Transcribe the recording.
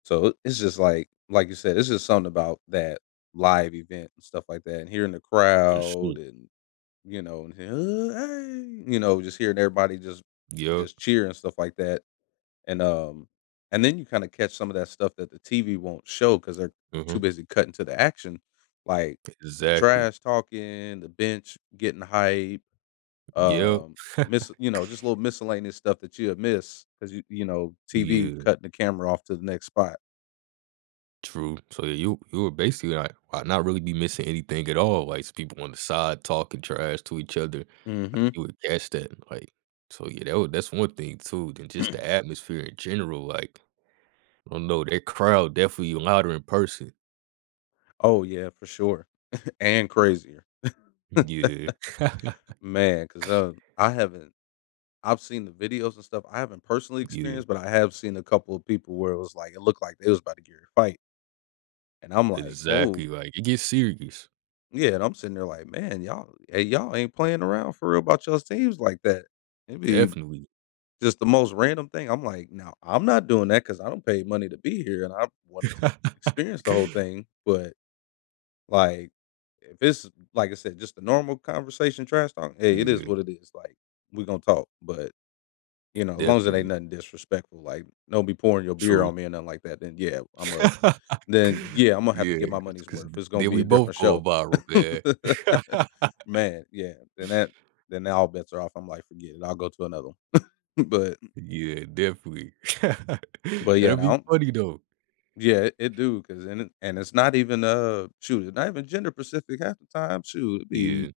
So, i it's just like like you said, it's just something about that live event and stuff like that, and hearing the For crowd sure. and you know, "Hey," you know, just hearing everybody just Yeah. just cheer and stuff like that, and, um, and then you kind of catch some of that stuff that the TV won't show 'cause they're too Mhm. busy cutting to the action like the Exactly. trash talking, the bench getting hype. Yep. Um, mis you know, just a little miscellaneous stuff that you have missed 'cause you you know, TV Yeah. cut the camera off to the next spot. True, so you you were basically like, not really be missing anything at all, like s people on the side talking trash to each other, like Mhm. you would guess that, like, so yeah, that w that's one thing too, then just the atmosphere in general like. I don't know, that crowd definitely louder in person. Oh yeah, for sure, and crazier. N yeah. Man, ‘cause, uh, I haven't I've seen the videos and stuff. I haven't personally Yeah. experienced, but I have seen a couple of people where it was like, it looked like they was about to get in a fight. And I'm like, oh. Exactly, like, it gets serious. Yeah, and I'm sitting there like, "Man, y'all hey, y'all ain't playing around for real about yall's teams like that." It'd be Definitely. just the most random thing. I'm like, "No, I'm not doing that 'cause I don't pay money to be here and I wanted to experience the whole thing, but, like, if it's, like I said, just a normal conversation trash talk, hey, it is Yeah. what it is, like, we're gonna talk, but, you know, as long as it ain't Definitely. nothing disrespectful, like, don't be pouring your beer True. on me or nothing like that, then yeah, Imma then, yeah, Imma have to Yeah, get my 'cause money's 'cause worth. th It's gonna then be we a both different go show. viral, man. Man, yeah. Then that then all bets are off. I'm like, "Forget it. I'll go to another one." But m Yeah, definitely. but yeah, I That'd be don't funny though. Yeah, it it do 'cause and and it's not even, uh, shoot, it's not even gender-specific half the time, shoot, it Yeah. be